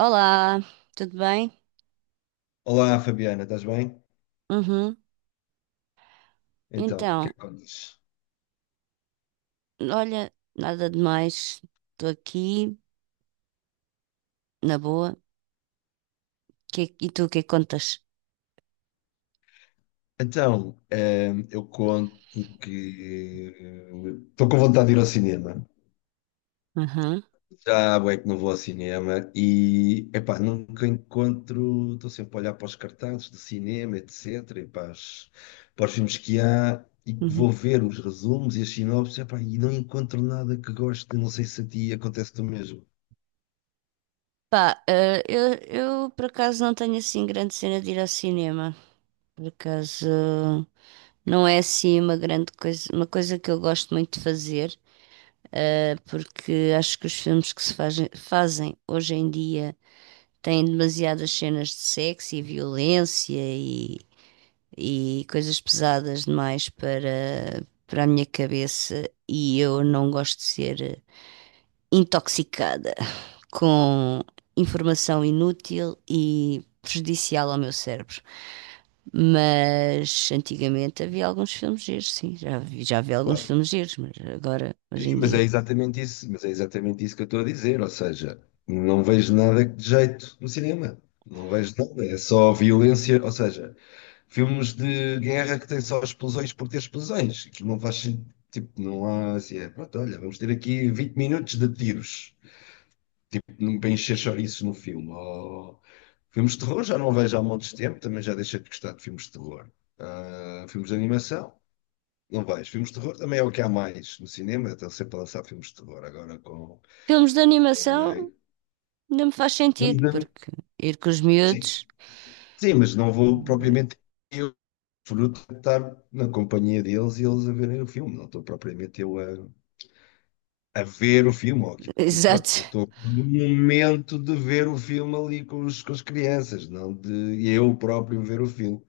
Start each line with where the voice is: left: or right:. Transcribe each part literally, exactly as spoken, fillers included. right: Olá, tudo bem?
left: Olá, Fabiana, estás bem?
right: Uhum.
left: Então, o que é
right: Então,
left: que contas?
right: olha, nada demais. Estou aqui, na boa. Que- e tu, o que é que contas?
left: Então, ehm, eu conto que estou com vontade de ir ao cinema.
right: Uhum.
left: Já há bué que não vou ao cinema e, epá, nunca encontro, estou sempre a olhar para os cartazes de cinema, etc, e para, as- para os filmes que há e que
right: Uhum.
left: vou ver os resumos e as sinopses, epá, e não encontro nada que goste, não sei se a ti acontece do mesmo.
right: Pá, eh, eu, eu por acaso não tenho assim grande cena de ir ao cinema. Por acaso não é assim uma grande coisa, uma coisa que eu gosto muito de fazer, eh, porque acho que os filmes que se fazem, fazem hoje em dia têm demasiadas cenas de sexo e violência e coisas pesadas demais para, para a minha cabeça e eu não gosto de ser intoxicada com informação inútil e prejudicial ao meu cérebro. Mas antigamente havia alguns filmes giros, sim, já vi, já vi alguns
left: Claro.
right: filmes giros, mas agora, hoje
left: Sim,
right: em
left: mas é
right: dia.
left: exatamente isso, mas é exatamente isso que eu estou a dizer, ou seja, não vejo nada de jeito no cinema, não vejo nada, é só violência, ou seja, filmes de guerra que têm só explosões por ter explosões, que não faz sentido, tipo, não há assim, é, pronto, olha, vamos ter aqui vinte minutos de tiros, não para encher chouriços no filme, ou filmes de terror já não vejo há montes de tempo, também já deixei de gostar de filmes de terror. Ah, filmes de animação, não vejo, filmes de terror também é o que há mais no cinema, estão sempre a lançar filmes de terror agora com
right: Filmes de animação
left: eh,
right: não me faz
left: vamos
right: sentido,
left: ver.
right: porque ir com os
left: Sim,
right: miúdos.
left: sim, mas não vou propriamente eu fruto de estar na companhia deles e eles a verem o filme. Não estou propriamente eu a, a ver o filme, ou aquilo. Pronto, eu
right: Exato,
left: estou no momento de ver o filme ali com, os, com as crianças, não de eu próprio ver o filme.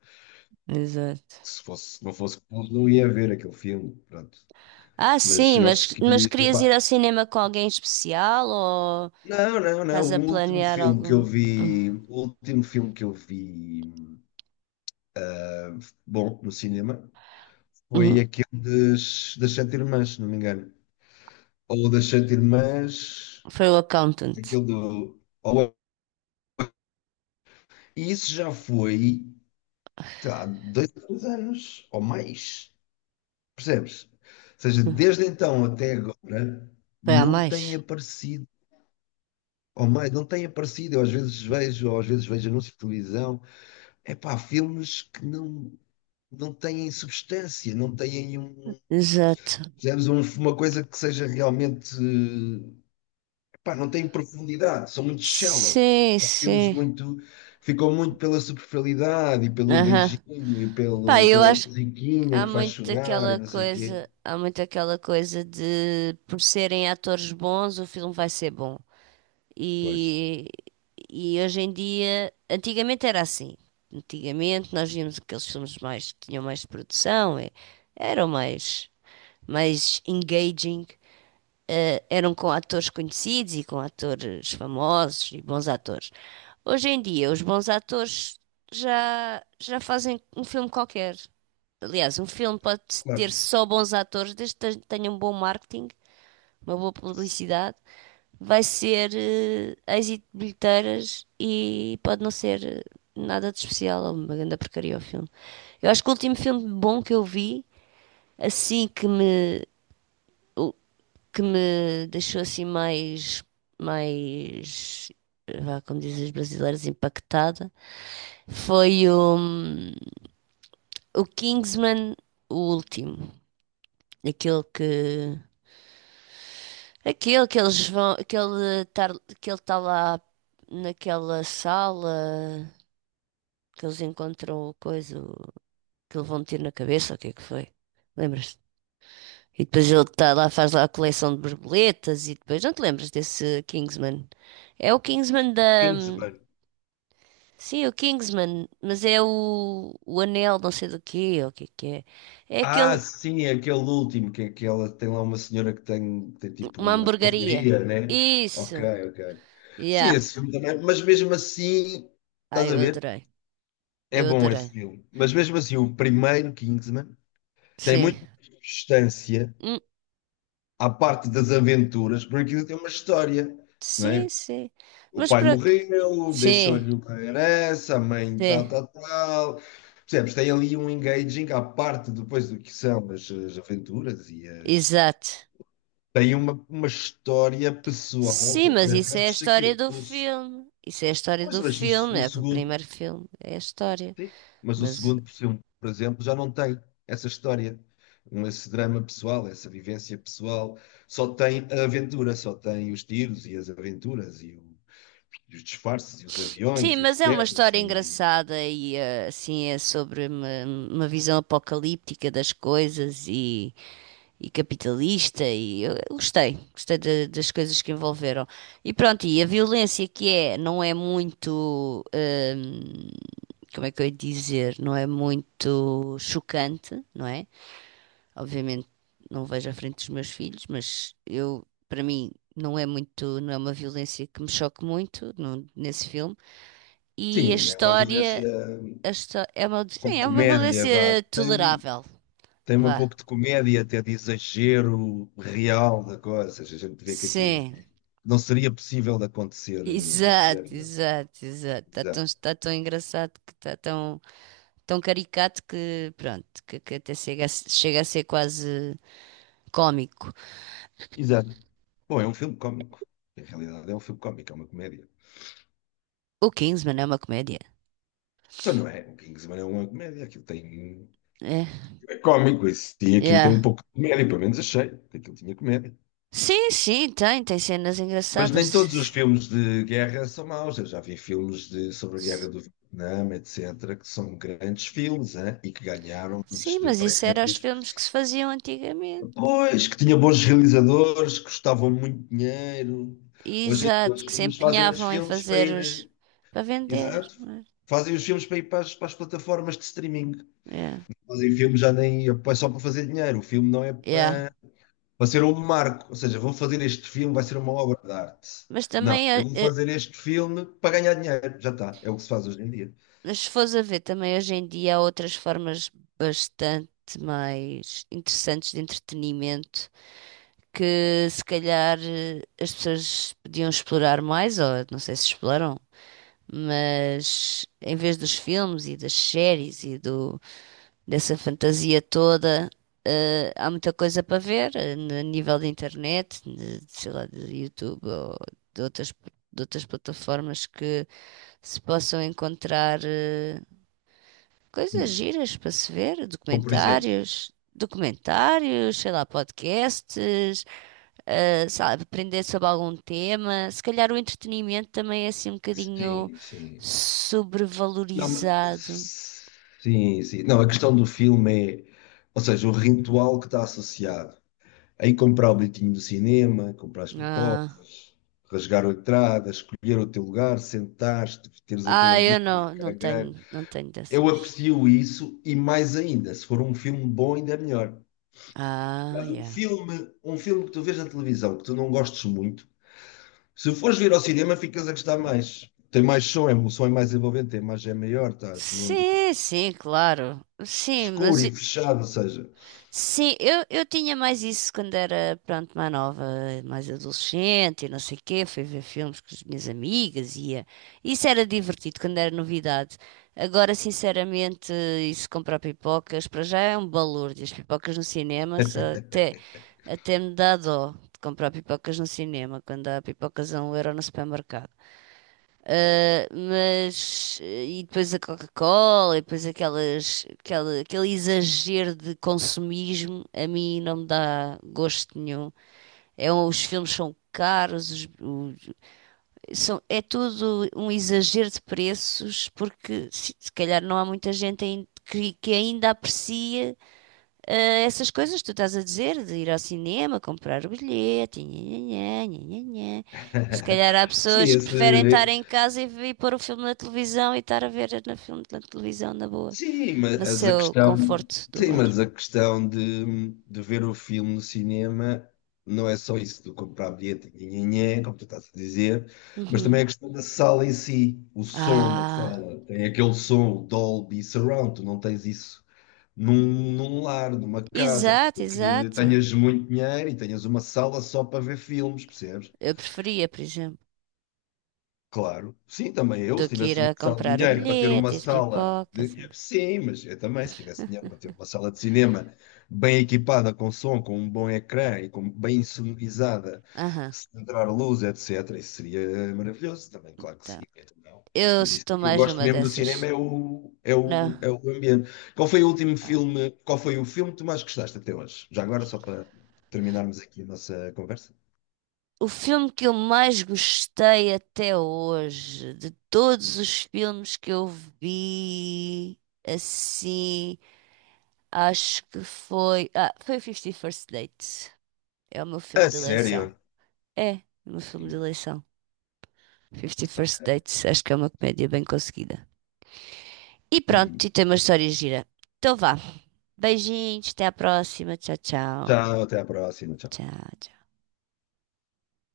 right: exato.
left: Se fosse, se não fosse com eles, não ia ver aquele filme. Pronto.
right: Ah,
left: Mas
right: sim,
left: eu acho
right: mas, mas
left: que,
right: querias ir
left: epá,
right: ao cinema com alguém especial ou
left: não, não, não.
right: estás a
left: O último
right: planear
left: filme que eu
right: algum?
left: vi, o último filme que eu vi bom no cinema
right: Uhum.
left: foi aquele das, das Sete Irmãs, se não me engano. Ou das Sete Irmãs,
right: Foi o accountant.
left: aquele do. Ou... E isso já foi tá, há dois, três anos ou mais, percebes? Ou seja, desde então até agora
right: Foi a
left: não
right: mais?
left: tem aparecido, ou mais, não tem aparecido. Eu às vezes vejo, ou às vezes vejo anúncios de televisão, é pá, filmes que não, não têm substância, não têm um.
right: Exato.
left: Percebes? Um- Uma coisa que seja realmente pá, não têm profundidade, são muito shallow.
right: Sim,
left: São filmes
right: sim.
left: muito, ficam muito pela superficialidade e pelo
right: Aham.
left: beijinho e
right: Pá,
left: pelo,
right: eu
left: pela
right: acho que
left: musiquinha
right: há
left: que faz
right: muito
left: chorar e
right: aquela
left: não sei o quê.
right: coisa, há muito aquela coisa de por serem atores bons, o filme vai ser bom.
left: Pois,
right: E, e hoje em dia, antigamente era assim. Antigamente nós víamos aqueles filmes mais que tinham mais produção, e- eram mais, mais engaging, eh, eram com atores conhecidos e com atores famosos e bons atores. Hoje em dia, os bons atores já, já fazem um filme qualquer. Aliás, um filme pode ter
left: claro.
right: só bons atores, desde que tenha um bom marketing, uma boa publicidade vai ser eh, êxito de bilheteiras e pode não ser eh, nada de especial, ou uma grande porcaria o filme. Eu acho que o último filme bom que eu vi, assim que me, o- que me deixou assim mais, mais, eh, vá, como dizem os brasileiros, impactada, foi o, hum, o Kingsman, o último. Aquele que, Aquele que eles vão, aquele tar, que ele está lá naquela sala, que eles encontram o coisa, o- que lhe vão ter na cabeça, o que é que foi? Lembras-te? E depois ele está lá, faz lá a coleção de borboletas e depois não te lembras desse Kingsman? É o Kingsman da.
left: Kingsman.
right: Sim, é o Kingsman, mas é o, o anel não sei do quê, ou o que é que é. É
left: Ah,
right: aquele,
left: sim, é aquele último, que é aquela, tem lá uma senhora que tem, que tem tipo
right: uma
left: uma
right: hamburgueria.
left: burgueria, né? Ok,
right: Isso!
left: ok. Sim,
right: Yeah!
left: esse filme também, mas mesmo assim, estás
right: Ai,
left: a
right: eu
left: ver?
right: adorei.
left: É
right: Eu
left: bom esse
right: adorei.
left: filme. Mas mesmo assim, o primeiro Kingsman tem
right: Sim.
left: muito mais substância à parte das aventuras, porque aquilo tem uma história, não é?
right: Sim, sim.
left: O
right: Mas
left: pai
right: para que...
left: morreu,
right: Sim,
left: deixou-lhe uma herança, a mãe
right: sim,
left: tal, tal, tal. Percebes? Tem ali um engaging à parte depois do que são as, as aventuras e as.
right: exato.
left: Tem uma, uma história pessoal
right: Sim, mas isso é a
left: atrás
right: história
left: daquilo.
right: do
left: O, se-
right: filme. Isso é a história
left: pois,
right: do
left: mas o, se-
right: filme,
left: o
right: é o
left: segundo.
right: primeiro filme, é a história.
left: Sim. Mas o
right: Mas
left: segundo, por exemplo, por exemplo, já não tem essa história, um- esse drama pessoal, essa vivência pessoal. Só tem a aventura, só tem os tiros e as aventuras e, o- e os disfarces e os
right: sim,
left: aviões e as
right: mas é uma
left: quedas
right: história
left: e...
right: engraçada e eh, assim é sobre uma, uma visão apocalíptica das coisas e e capitalista e eu gostei, gostei da- das coisas que envolveram. E pronto, e a violência que é, não é muito, hum, como é que eu ia dizer, não é muito chocante, não é? Obviamente não vejo à frente dos meus filhos, mas eu, para mim, não é muito, não é uma violência que me choque muito no- nesse filme. E a
left: Sim, é uma violência
right: história, a histó- é uma,
left: com
right: sim, é uma
left: comédia, vá.
right: violência
left: Tem,
right: tolerável,
left: tem um
right: vá.
left: pouco de comédia, até de exagero real da coisa. Ou seja, a gente vê que aquilo não,
right: Sim,
left: não seria possível de acontecer eh, na vida
right: exato,
left: real.
right: exato, exato. Está tão,
left: Exato.
right: tá tão engraçado que está tão, tão caricato que, pronto, que, que até chega a, se- chega a ser quase cómico.
left: Exato. Bom, é um filme cómico. Em realidade, é um filme cómico, é uma comédia.
right: O Kingsman é uma comédia.
left: Então, não é? O Kingsman é uma comédia. Aquilo tem.
right: É,
left: É cómico, isso. E aquilo tem um
right: yeah.
left: pouco de comédia, pelo menos achei que aquilo tinha comédia.
right: Sim, sim, tem, tem cenas
left: Mas
right: engraçadas.
left: nem todos os
right: S-
left: filmes de guerra são maus. Eu já vi filmes de, sobre a guerra
right: s-
left: do Vietnã, etcétera, que são grandes filmes, hein? E que ganharam muitos
right: Sim,
left: de
right: mas isso era os
left: prémios.
right: filmes que se faziam antigamente.
left: Pois, que tinha bons realizadores, que custavam muito dinheiro. Hoje em dia os
right: Exato, que se
left: filmes fazem os
right: empenhavam em
left: filmes para
right: fazer
left: ir eh,
right: os para vender.
left: exato.
right: Não é?
left: Fazem os filmes para ir para as, para as plataformas de streaming.
right: Yeah.
left: Fazem filmes já nem é só para fazer dinheiro. O filme não é
right: Yeah.
left: para, para ser um marco. Ou seja, vou fazer este filme, vai ser uma obra de arte.
right: Mas
left: Não,
right: também
left: eu
right: eh,
left: vou
right: eh,
left: fazer este filme para ganhar dinheiro. Já está. É o que se faz hoje em dia.
right: Mas se fores a ver também hoje em dia há outras formas bastante mais interessantes de entretenimento que se calhar eh, as pessoas podiam explorar mais, ou não sei se exploram, mas em vez dos filmes e das séries e do, dessa fantasia toda, eh, há muita coisa para ver eh, a nível da internet, de, sei lá, de YouTube ou de outras, de outras plataformas que se possam encontrar. Eh, coisas
left: Hum.
right: giras para se ver,
left: Como por exemplo.
right: documentários, documentários, sei lá, podcasts, ah, sei lá, aprender sobre algum tema. Se calhar o entretenimento também é assim um bocadinho
left: Sim, sim. Não,
right: sobrevalorizado.
left: mas sim, sim. Não, a questão do filme é, ou seja, o ritual que está associado. Aí comprar o bilhetinho do cinema, comprar as pipocas,
right: Ah,
left: rasgar a entrada, escolher o teu lugar, sentar-te, teres aquele
right: ah, eu
left: ambiente, o
right: não, não
left: ecrã grande.
right: tenho, não tenho
left: Eu
right: dessas.
left: aprecio isso e mais ainda, se for um filme bom, ainda é melhor.
right: Ah,
left: Aliás, um
right: yeah.
left: filme, um filme que tu vês na televisão que tu não gostes muito, se fores vir ao cinema, ficas a gostar mais. Tem mais som, é, o som é mais envolvente, a imagem é maior, estás num ambiente
right: Sim, sim, claro. Sim,
left: escuro
right: mas
left: e fechado, ou seja.
right: sim, eu, eu tinha mais isso quando era, pronto, mais nova, mais adolescente e não sei o quê. Fui ver filmes com as minhas amigas e ia. Isso era divertido quando era novidade. Agora, sinceramente, isso comprar pipocas, para já é um balúrdio. As pipocas no cinema só até, até me dá dó de comprar pipocas no cinema, quando há pipocas a um euro no supermercado. Uh, mas eh, e depois a Coca-Cola e depois aquelas, aquela, aquele exagero de consumismo a mim não me dá gosto nenhum. É, um- os filmes são caros, os- os- são, é tudo um exagero de preços porque se, se calhar não há muita gente ain- que, que ainda aprecia eh, essas coisas que tu estás a dizer, de ir ao cinema, comprar o bilhete, nhanhanhã, nhanhanhã. Se calhar há
left: Sim,
right: pessoas que preferem estar
left: esse,
right: em casa e, ver- e pôr o filme na televisão e estar a ver na filme na televisão na boa,
left: sim,
right: no
left: mas a
right: seu
left: questão,
right: conforto do
left: sim,
right: lar.
left: mas a questão de, de ver o filme no cinema não é só isso do comprar bilhete, nhenhenhé, como tu estás a dizer, mas também é a
right: Uhum.
left: questão da sala em si, o som da
right: Ah,
left: sala, tem aquele som, o Dolby Surround, tu não tens isso num, num lar, numa casa,
right: exato,
left: tem que
right: exato.
left: tenhas muito dinheiro e tenhas uma sala só para ver filmes, percebes?
right: Eu preferia, por exemplo,
left: Claro, sim, também eu,
right: do
left: se
right: que
left: tivesse
right: ir
left: uma
right: a
left: sala de
right: comprar o
left: dinheiro para ter uma
right: bilhete, as
left: sala
right: pipocas. E
left: de.
right: não sei.
left: Sim, mas eu também, se tivesse dinheiro para ter uma sala de cinema bem equipada com som, com um bom ecrã e com bem sonorizada,
right: Aham,
left: se entrar luz, etcétera, isso seria maravilhoso também, claro que sim,
right: tá.
left: então não.
right: Eu
left: Mas isso
right: estou
left: que eu
right: mais
left: gosto
right: numa
left: mesmo do cinema
right: dessas.
left: é o, é
right: Não.
left: o, é o ambiente. Qual foi o último
right: Ah,
left: filme, qual foi o filme que tu mais gostaste até hoje? Já agora, só para terminarmos aqui a nossa conversa.
right: o filme que eu mais gostei até hoje, de todos os filmes que eu vi, assim, acho que foi. Ah, foi o fifty First Dates. É o meu filme
left: A
right: de eleição.
left: sério?
right: É, o meu filme de
left: Hum.
right: eleição. Fifty First
left: Ok.
right: Dates, acho que é uma comédia bem conseguida. E pronto, e tem uma história gira. Então vá. Beijinhos, até à próxima. Tchau, tchau.
left: Tchau, até a próxima. Tchau.
right: Tchau, tchau.